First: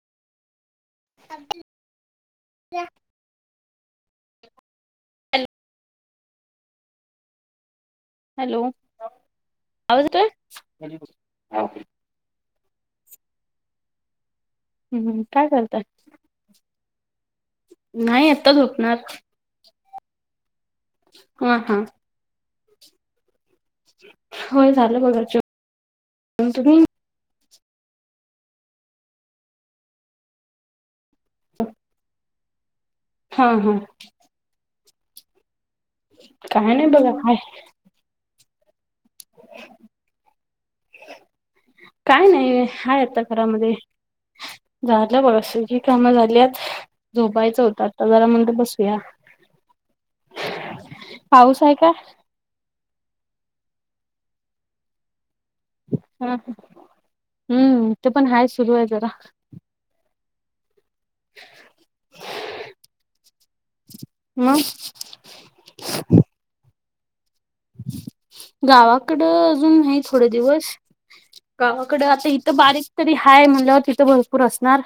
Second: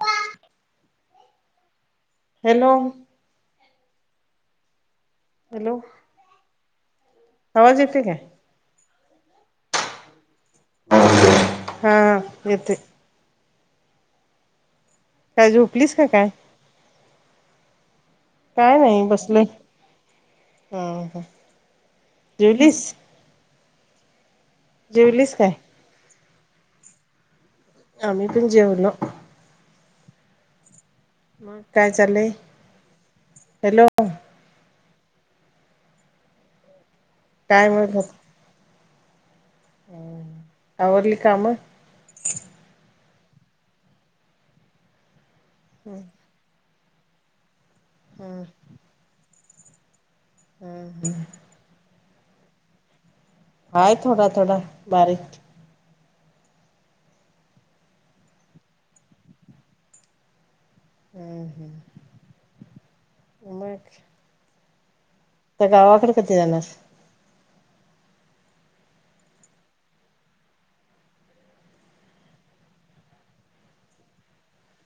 वा, [inaudible] hello, hello, आवाज येत काय. हॅलो, आवाज येतोय. [inaudible] हा येतोय हम हम, काय करताय. त काय. नाय येत. काय नाही बसलो हम्म हम्म, हा हा जेवलीस. होय झालं बघाच जेवलीस काय जेवण अन तुम्ही. आम्ही पण जेवलो. मग काय चाललंय. हा हा, हॅलो काय नाही बघा हाय. काय बघत. [inaudible] हम, आवारली काम. काय नाही आहे आता घरामध्ये झालं बघ असे. ही, काम झालीयात झोपायचं होत आता जरा हम्म म्हणत बसूया. हम्म पाऊस आहे काय. हाय थोडा थोडा बारीक. हा हम्म, ते पण हा सुरू आहे जरा. बर बर मग. ह [inaudible] त्या गावाकडे कधी जाणार. गावाकडं, अजून नाही थोडे दिवस. गावाकडे आता इथं बारीक तरी हाय म्हणल्यावर तिथं भरपूर असणार.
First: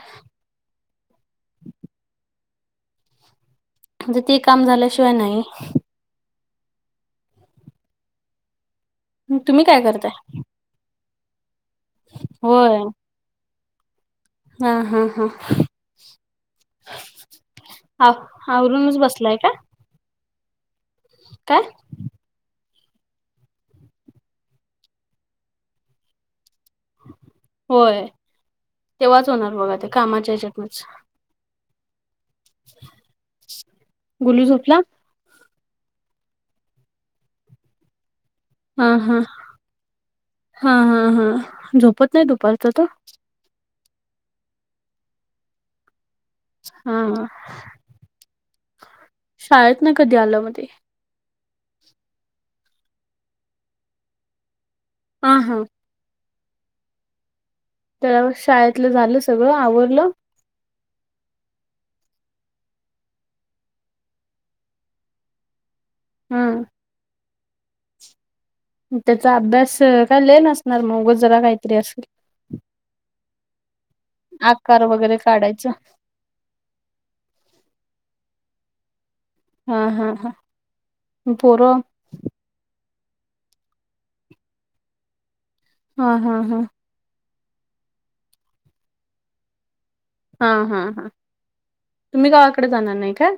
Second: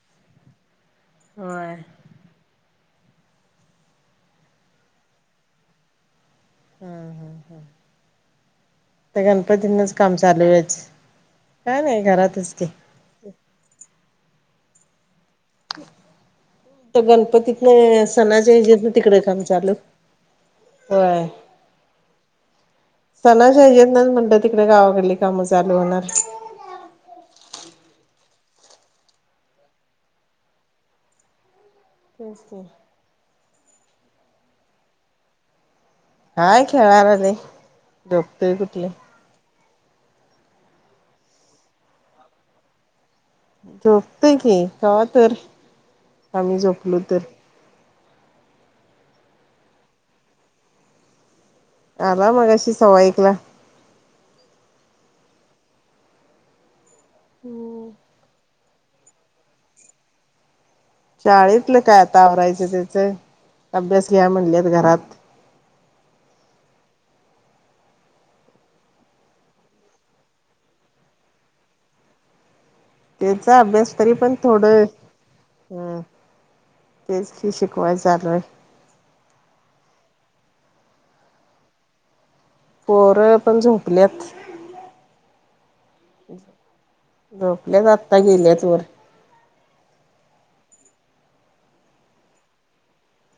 हो... म्हणजे ते काम झाल्याशिवाय नाही. हम् हम् हम्... तर तुम्ही काय गणपतींनाच करताय? काम चालू आहेच, काय नाही घरातच ते होय हा हा हा... गणपतीतन आव सणाच्या हजीतन आवरूनच तिकडे बसलाय काम का चालू. हो... काय... सणा ना म्हणत तिकडे गावाकडली कामं चालू होणार. होय तेव्हाच होणार बघा ते कामाच्या ह्यच्यातूनच. नम गुलू झोपला. काय खेळणार ते. प्र्येक हा हा हा हा हा झोपत नाही दुपारच तो. झोपते की का तर. आम्ही झोपलो तर हा, शाळेत ना कधी आलं ते. आला मगाशी सवा एकला. ह हां... हम्म... शाळेतलाझालं सगळं आवरल. शाळेतलं काय आता आवरायचं त्याच अभ्यास घ्या म्हणलेत घरात. हम्म... त्याचा अभ्यास काय झाला असणार मगच जरा काहीतरी असेल. त्याचा अभ्यास तरी पण थोड, आकार वगैरे काढायचं हम... तेचशिकवाय चाललय. हा हा हा पोरं. पोर पण झुपल्यात. हा हा हा... झोपल्या जातता गेल्याच वर. हा हा हा तुम्ही गावाकडे जाणार नाही का.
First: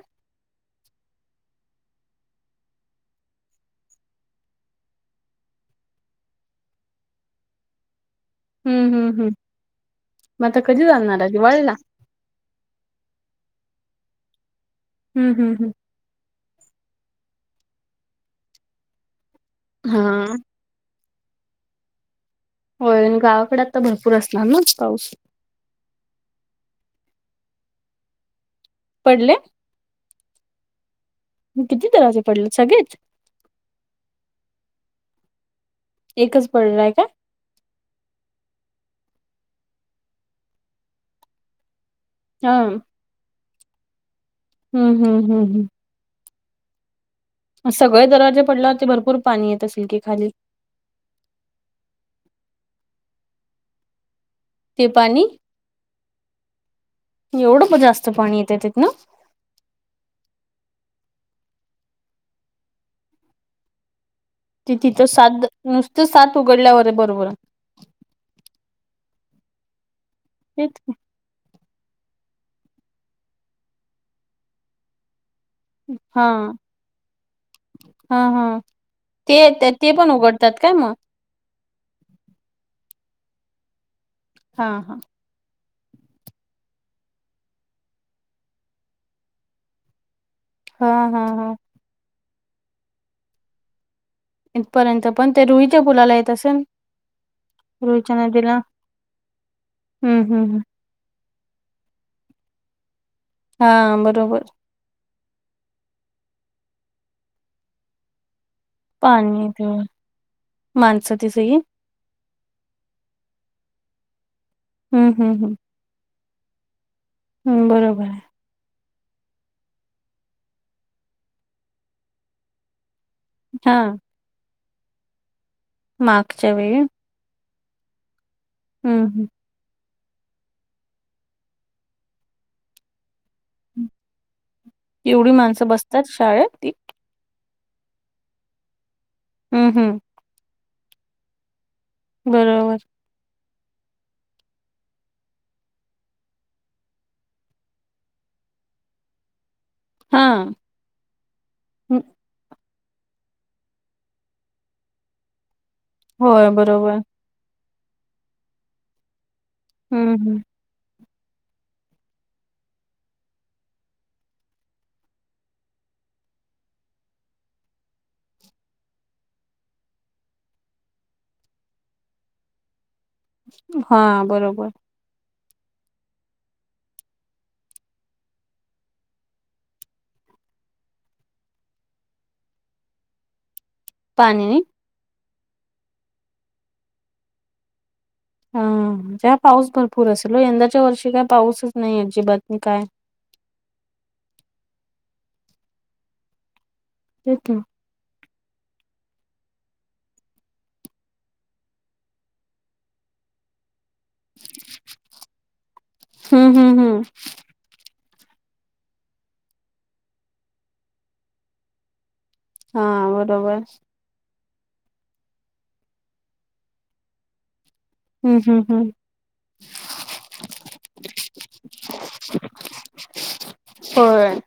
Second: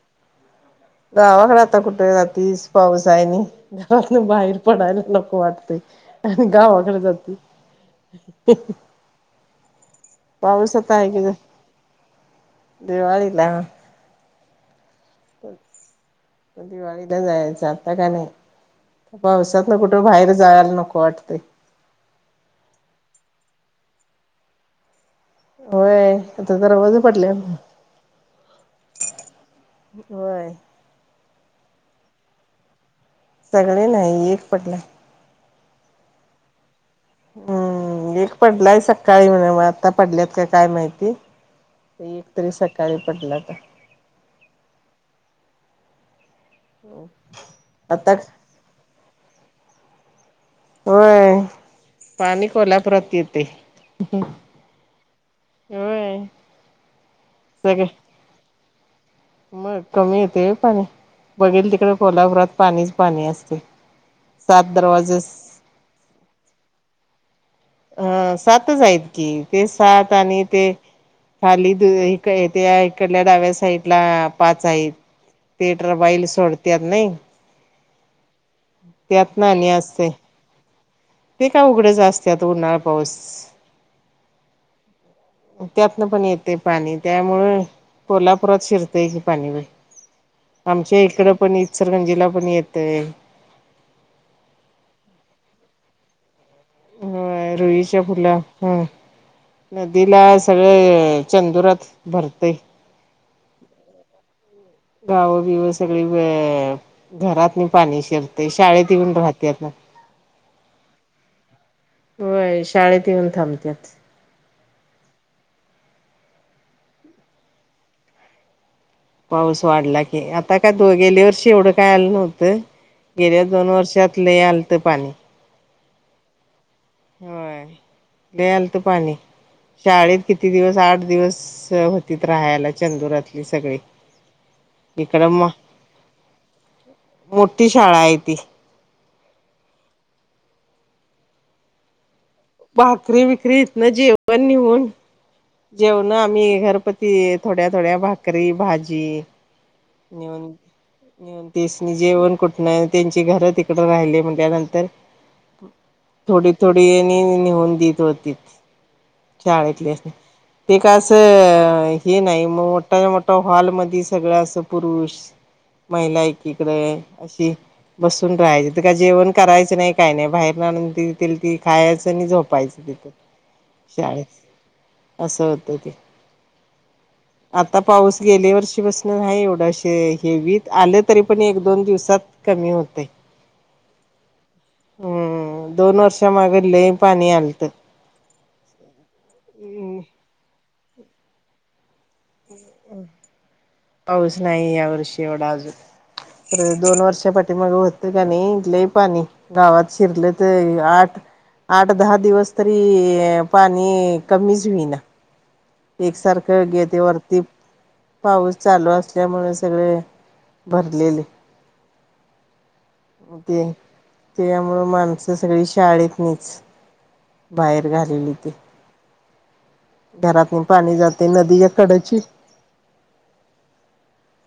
गावाकडे आता कुठे रात्री तीच पाऊस आहे आणि गावातन बाहेर पडायला लक वाटतय आणि गावाकडे जाती. हम्म हम्म हम्म मग पाऊस कधी आता आहे कि जाणार नाही. दिवाळीला दिवाळीला. हम् हम् हं... दिवाळीला जायचं आता का नाही पावसात. हम्म कुठं हा बाहेर जायला नको वाटते. होय गावाकडे आ तर भरपूर असणार ना पाऊस. होय आता दरवाजे पडलेत. पडले होय किती जणांचे पडले सगळेच. सगळे नाही एक पडलाय. एकच पडलाय का? हो, एक पडलाय सकाळी मग आता पडल्यात का काय माहिती. ते एक तरी हा सकाळी पडला आता. हम्म हम् हम् हम्. हो. मग सगळं दरवाजे पडल्यावरती भरपूर पाणी येत असेल की खाली. व्हय, पाणी कोल्हापुरात येते. हे पाणी, होय. एवढं प सगळे जास्त पाणी येते तिथन? मग कमी येते व्हय पाणी, बघेल तिकडं कोल्हापुरात पाणीच- पाणी असते. ती सात तिथं दरवाजे साद नुसत सात उघडल्यावर हे बरोबर. अं सातच आहेत की, ते सात आणि ते तेच की. खाली दे इक त्या इकडल्या डाव्या साईटला पाच आहेत. ते ट्रबाई ले सोडत्यात नय. हं-हं, ते आणि येत्यात ते असते पण उघडतात काय मग? ते काय उघडेच असत्यात, उन्हाळा- पाऊस. हा-हा. त्यातनं पण येते पाणी त्यामुळे कोल्हापुरात शिरतेय हे पाणी लय. हा आमच्या हा इकडं हा पण इत-सलंगीला पण येतय. इथ पर्यंत पण ते रुईच्या पुलाला येत असेन. व्हय रुईच्या पुला हं हम्म नदीला हम्म सगळे ऐ चंदुरात भरते. हा बरोबर. गावं-बिव सगळी वे घरातनी पाणी शिरते. शाळेत येऊन पाणी राहत्यात ना. येतंय माणसं ती सई व्हय शाळेत येऊन थांबत्यात. ह्म-ह्म-ह्म. हम्म बरोबर. पाऊस वाढला की, आता काय दो गेल्या वर्षी एवढं काय आलं नव्हतं. गेल्या दोन हां, वर्षात लय आलंत पाणी. मागच्या वेळी. व्हय, लई आलत हं, पाणी. हं. शाळेत किती दिवस, आठ दिवस होतीत राहायला, चंदुरातली सगळी. [inaudible] एवढी म माणसं बसतात शाळेत? मोठी शाळा आहे ती. ह्म हम्म. बरोबर. भाकरी-बिकरी इथनं जेवण निऊन जेवणं आम्ही घरपती थोड्या-थोड्या भाकरी, भाजी हां. निऊन तिसनी हं. जेवण कुठंन, त्यांची घर तिकडं राहिले म्हणल्यानंतर होय, बरोबर. थोडी-थोडी नेऊन-नेऊन देत होतीत शाळेतल्यास्नी. हं, हं. ते का असं हे नाही, मोठाय- मोठा हॉल मधी सगळं असं पुरुष महिला एकीकडे अशी. बसून राहायचं ते का जेवण करायचं नाही काय नाही, बाहेरन आणून ती दिल ती खायाचं आणि झोपायचं. दिकत हां, बरोबर. शाळेत असं होतय ते आता पाऊस गेले वर्षी पासन नाही एवढं कशे हेवीत आले तरी पण एक दोन दिवसात कमी होतंय पाणीनी हम्म दोन वर्षामाग लई पाणी आलतं ह ज्या पाऊस भरपूर असेल हो यंदाच्या वर्षी काय पाऊसच नाही अजिबातनी काय पाऊस नाही या वर्षी एवढा अजून तर दोन वर्षा तेच ना. पाठीमाग होत तर का नही लई पाणी गावात शिरलं तय आठ आठ दहा दिवस तरी, पाणी कमीच होईना केक हं, सारखे हं, गेट हं. वरती पाऊस चालू असल्यामुळे सगळे भरलेले हां, बरोबर. ते त्यामुळं माणसं सगळी शाळेत नाहीच बाहेर घालेली हं, ते हं, हं. घरात पाणी जाते नदीच्या कड्याची होय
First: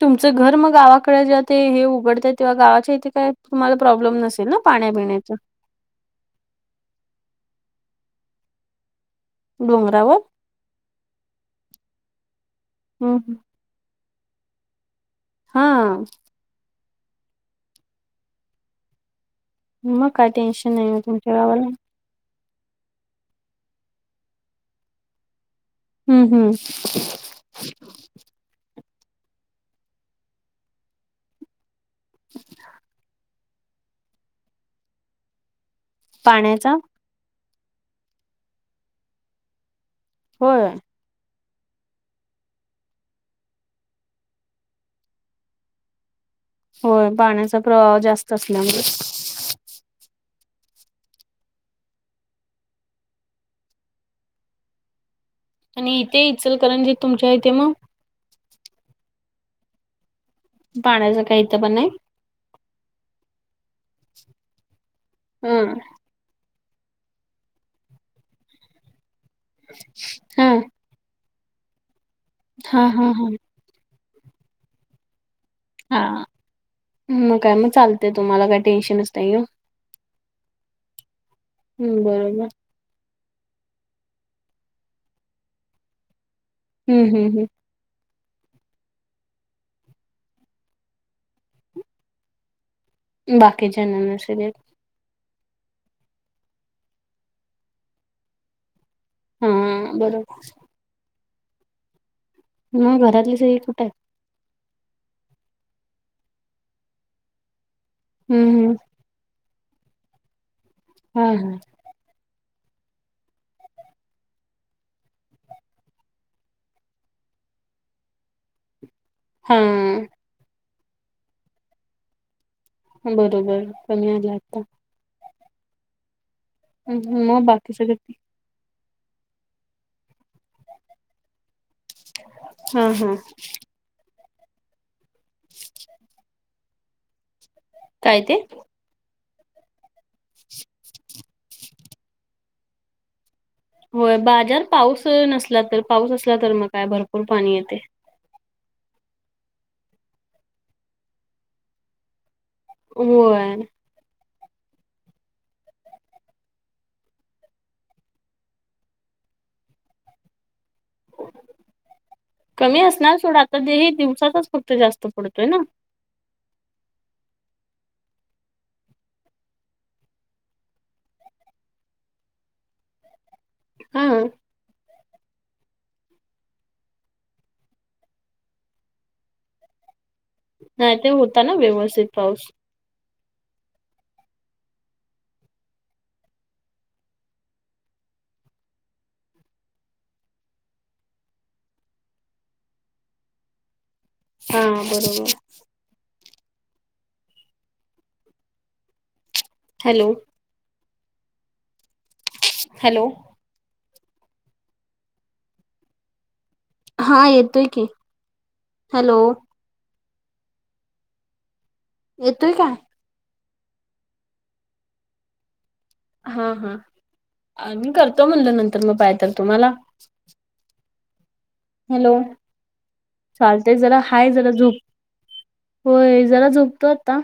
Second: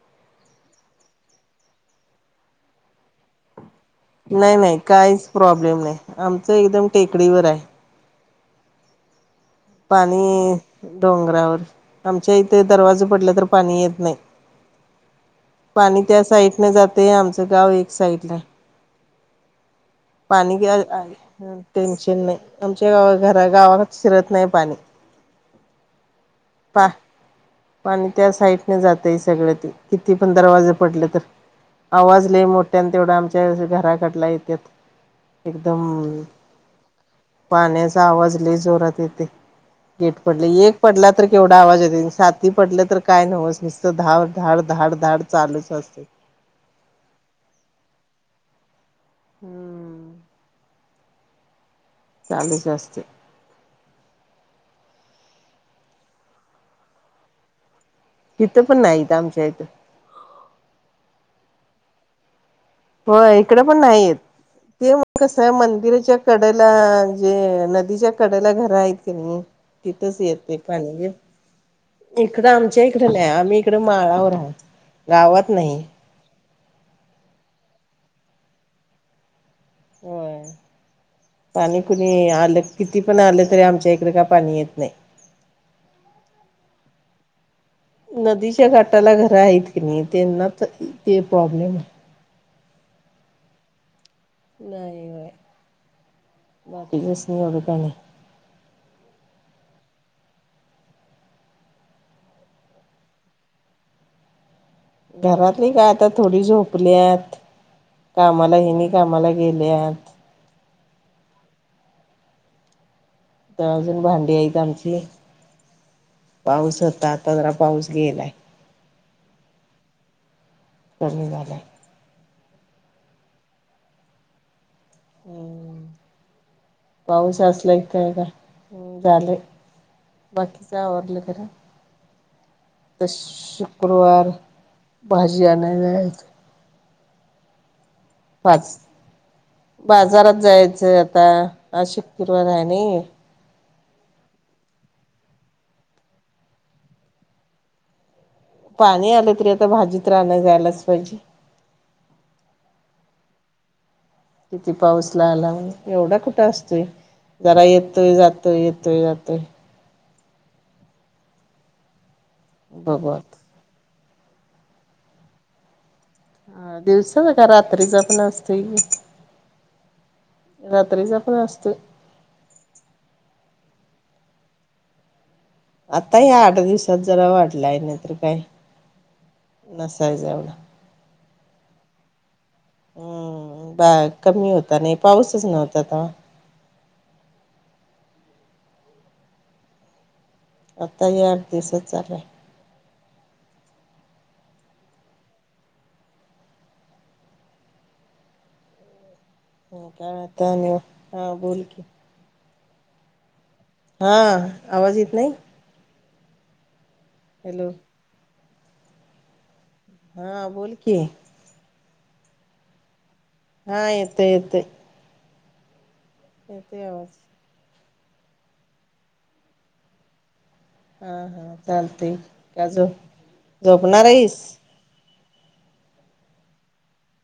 तुमचं घर मग गावाकडे जेव ते हे उघडत तेव्हा गावाच्या इथे काय तुम्हाला प्रॉब्लेम नसेल नाही ना नाही पाण्या काहीच भिण्याचं प्रॉब्लेम नाही आमचं एकदम टेकडीवर आहे डोंगरावर? पाणी डोंगरावर आमच्या इथे दरवाजा हं, पडला हं. तर पाणी येत नाही, हां. पाणी त्या साईड न जाते आमचं गाव एक साईडला मग काय पाणी टेन्शन नाही आहे तुमच्या गावाला टेन्शन नाही आमच्या गा घर गावात शिरत नाही पाणी हम्म हम्म आणि त्या साईडने जातय सगळ ते किती पण दरवाजे पडले तर आवाज लय मोठ्या, आणि तेवढा आमच्या घराकडला येत, एकदम पाण्याचा पाण्याचा आवाज लई जोरात येते, गेट पडले होय. एक पडला तर केवढा आवाज येते सााती पडल्या काय नव्हस नसत धाड धाड धाड धाड चालूच असते होय पाण्याचा प्रवाह जास्त असल्यामुळे हम्म चालूच असते आणि इथे इचलकरणची तुमच्या इथे मग तिथं पण नाहीत आमच्या इथं पाडयचं काही इथं पण नाही होय, इकडं पण नाहीेत, ते कसं आहे हम्म. मंदिराच्या कडेला जे नदीच्या कड्याला घर आहेत की नाही, तिथंच हा येते इकडे आमच्या हा आमच्या आईकडे हा नाही हा आम्ही इकडे माळावर गावात नाही हा मग काय मग, चालते तुम्हाला काय टेन्शनच नाही होय हम्म पाणी बरोबर आलं तर किती पण आलं तरी, आमच्या इकडे का पाणी येत नाही हम्म हम् हम् नदीच्या घाटाला घरं आहेत की नाही, त्यांना ते प्रॉब्लेम आहे बाकीच्यांना नसले येत होय होय, बाकी हा, बरोबर मग घरातली सगळी कुठं आहेत? घरातली का आता थोडी झोपल्यात. कामाला हम्म हम्म हेनी कामाला गेल्यात. हा हा. अजून भांडी आहेत आमची. पाऊस होता आता जरा पाऊस गेलाय. हा. कमी झालं आहे. बरोबर. कमी आला आता. हम. पाऊस मग बाकी असला की सगळं त्याला काय ह झाले. बाकीच आवरलं का नाही. हा त्यात हा शुक्रवार भाजी आणायला जायचं. काय ते? पाच. बाजारात जायचं आता शुक्रवार आहे नाही. होय. बाजार पाऊस नसला तर, पाऊस असला तर मग काय भरपूर पाणी येतय. पाणी आलं तरी आता भाजीतर आणाय जायलाच पाहिजे. होय. किती पाऊस लागला म्हण एवढा कुठं असतोय. जरा येतोय जातोय येतोय जातोय. कमी असणार सोडा. आता तेही दिवसातच फक्त जास्त पडतोय ना. हा दिवसाच का रात्रीचा पण असतोय की. रात्रीचा पण असतोय. हां. आता या आठ दिवसात जरा वाढलाय. नाही तर काय नसायच एवढा. नाही ते होता ना व्यवस्थित पाऊस. हम्म. बा कमी होता नाही. पाऊसच नव्हता तवा. आता ह्या आठ दिवसात चालू हाय. हा बरोबर. हॅलो हा आता आणि हा बोलकी. हॅलो. हा आवाज येत नाही? हा येतोय हॅलो की. हॅलो. हा बोल की. येतोय काय? हा येतोय येतोय. हा येतोय आवाज हा मी करतो म्हणलं. नंतर पाहिजे तर तुम्हाला. हा हा. हॅलो. चालतय का झो चालतय जरा झोपणार हाय. आहेस जरा झोप होय जरा झोपतो आता.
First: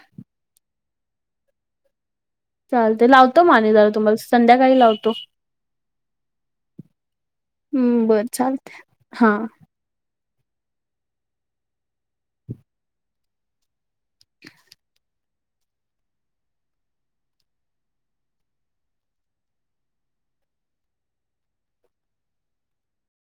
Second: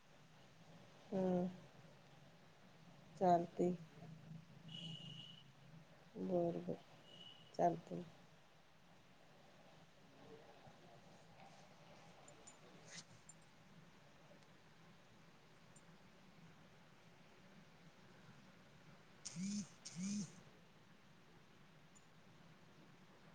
हम्म. चालतय लावतो. मग चालतय आणि जरा तुम्हाला संध्याकाळी लावतो. बर बर चालतय हम्म बरं चालतय हा. [unintelligible]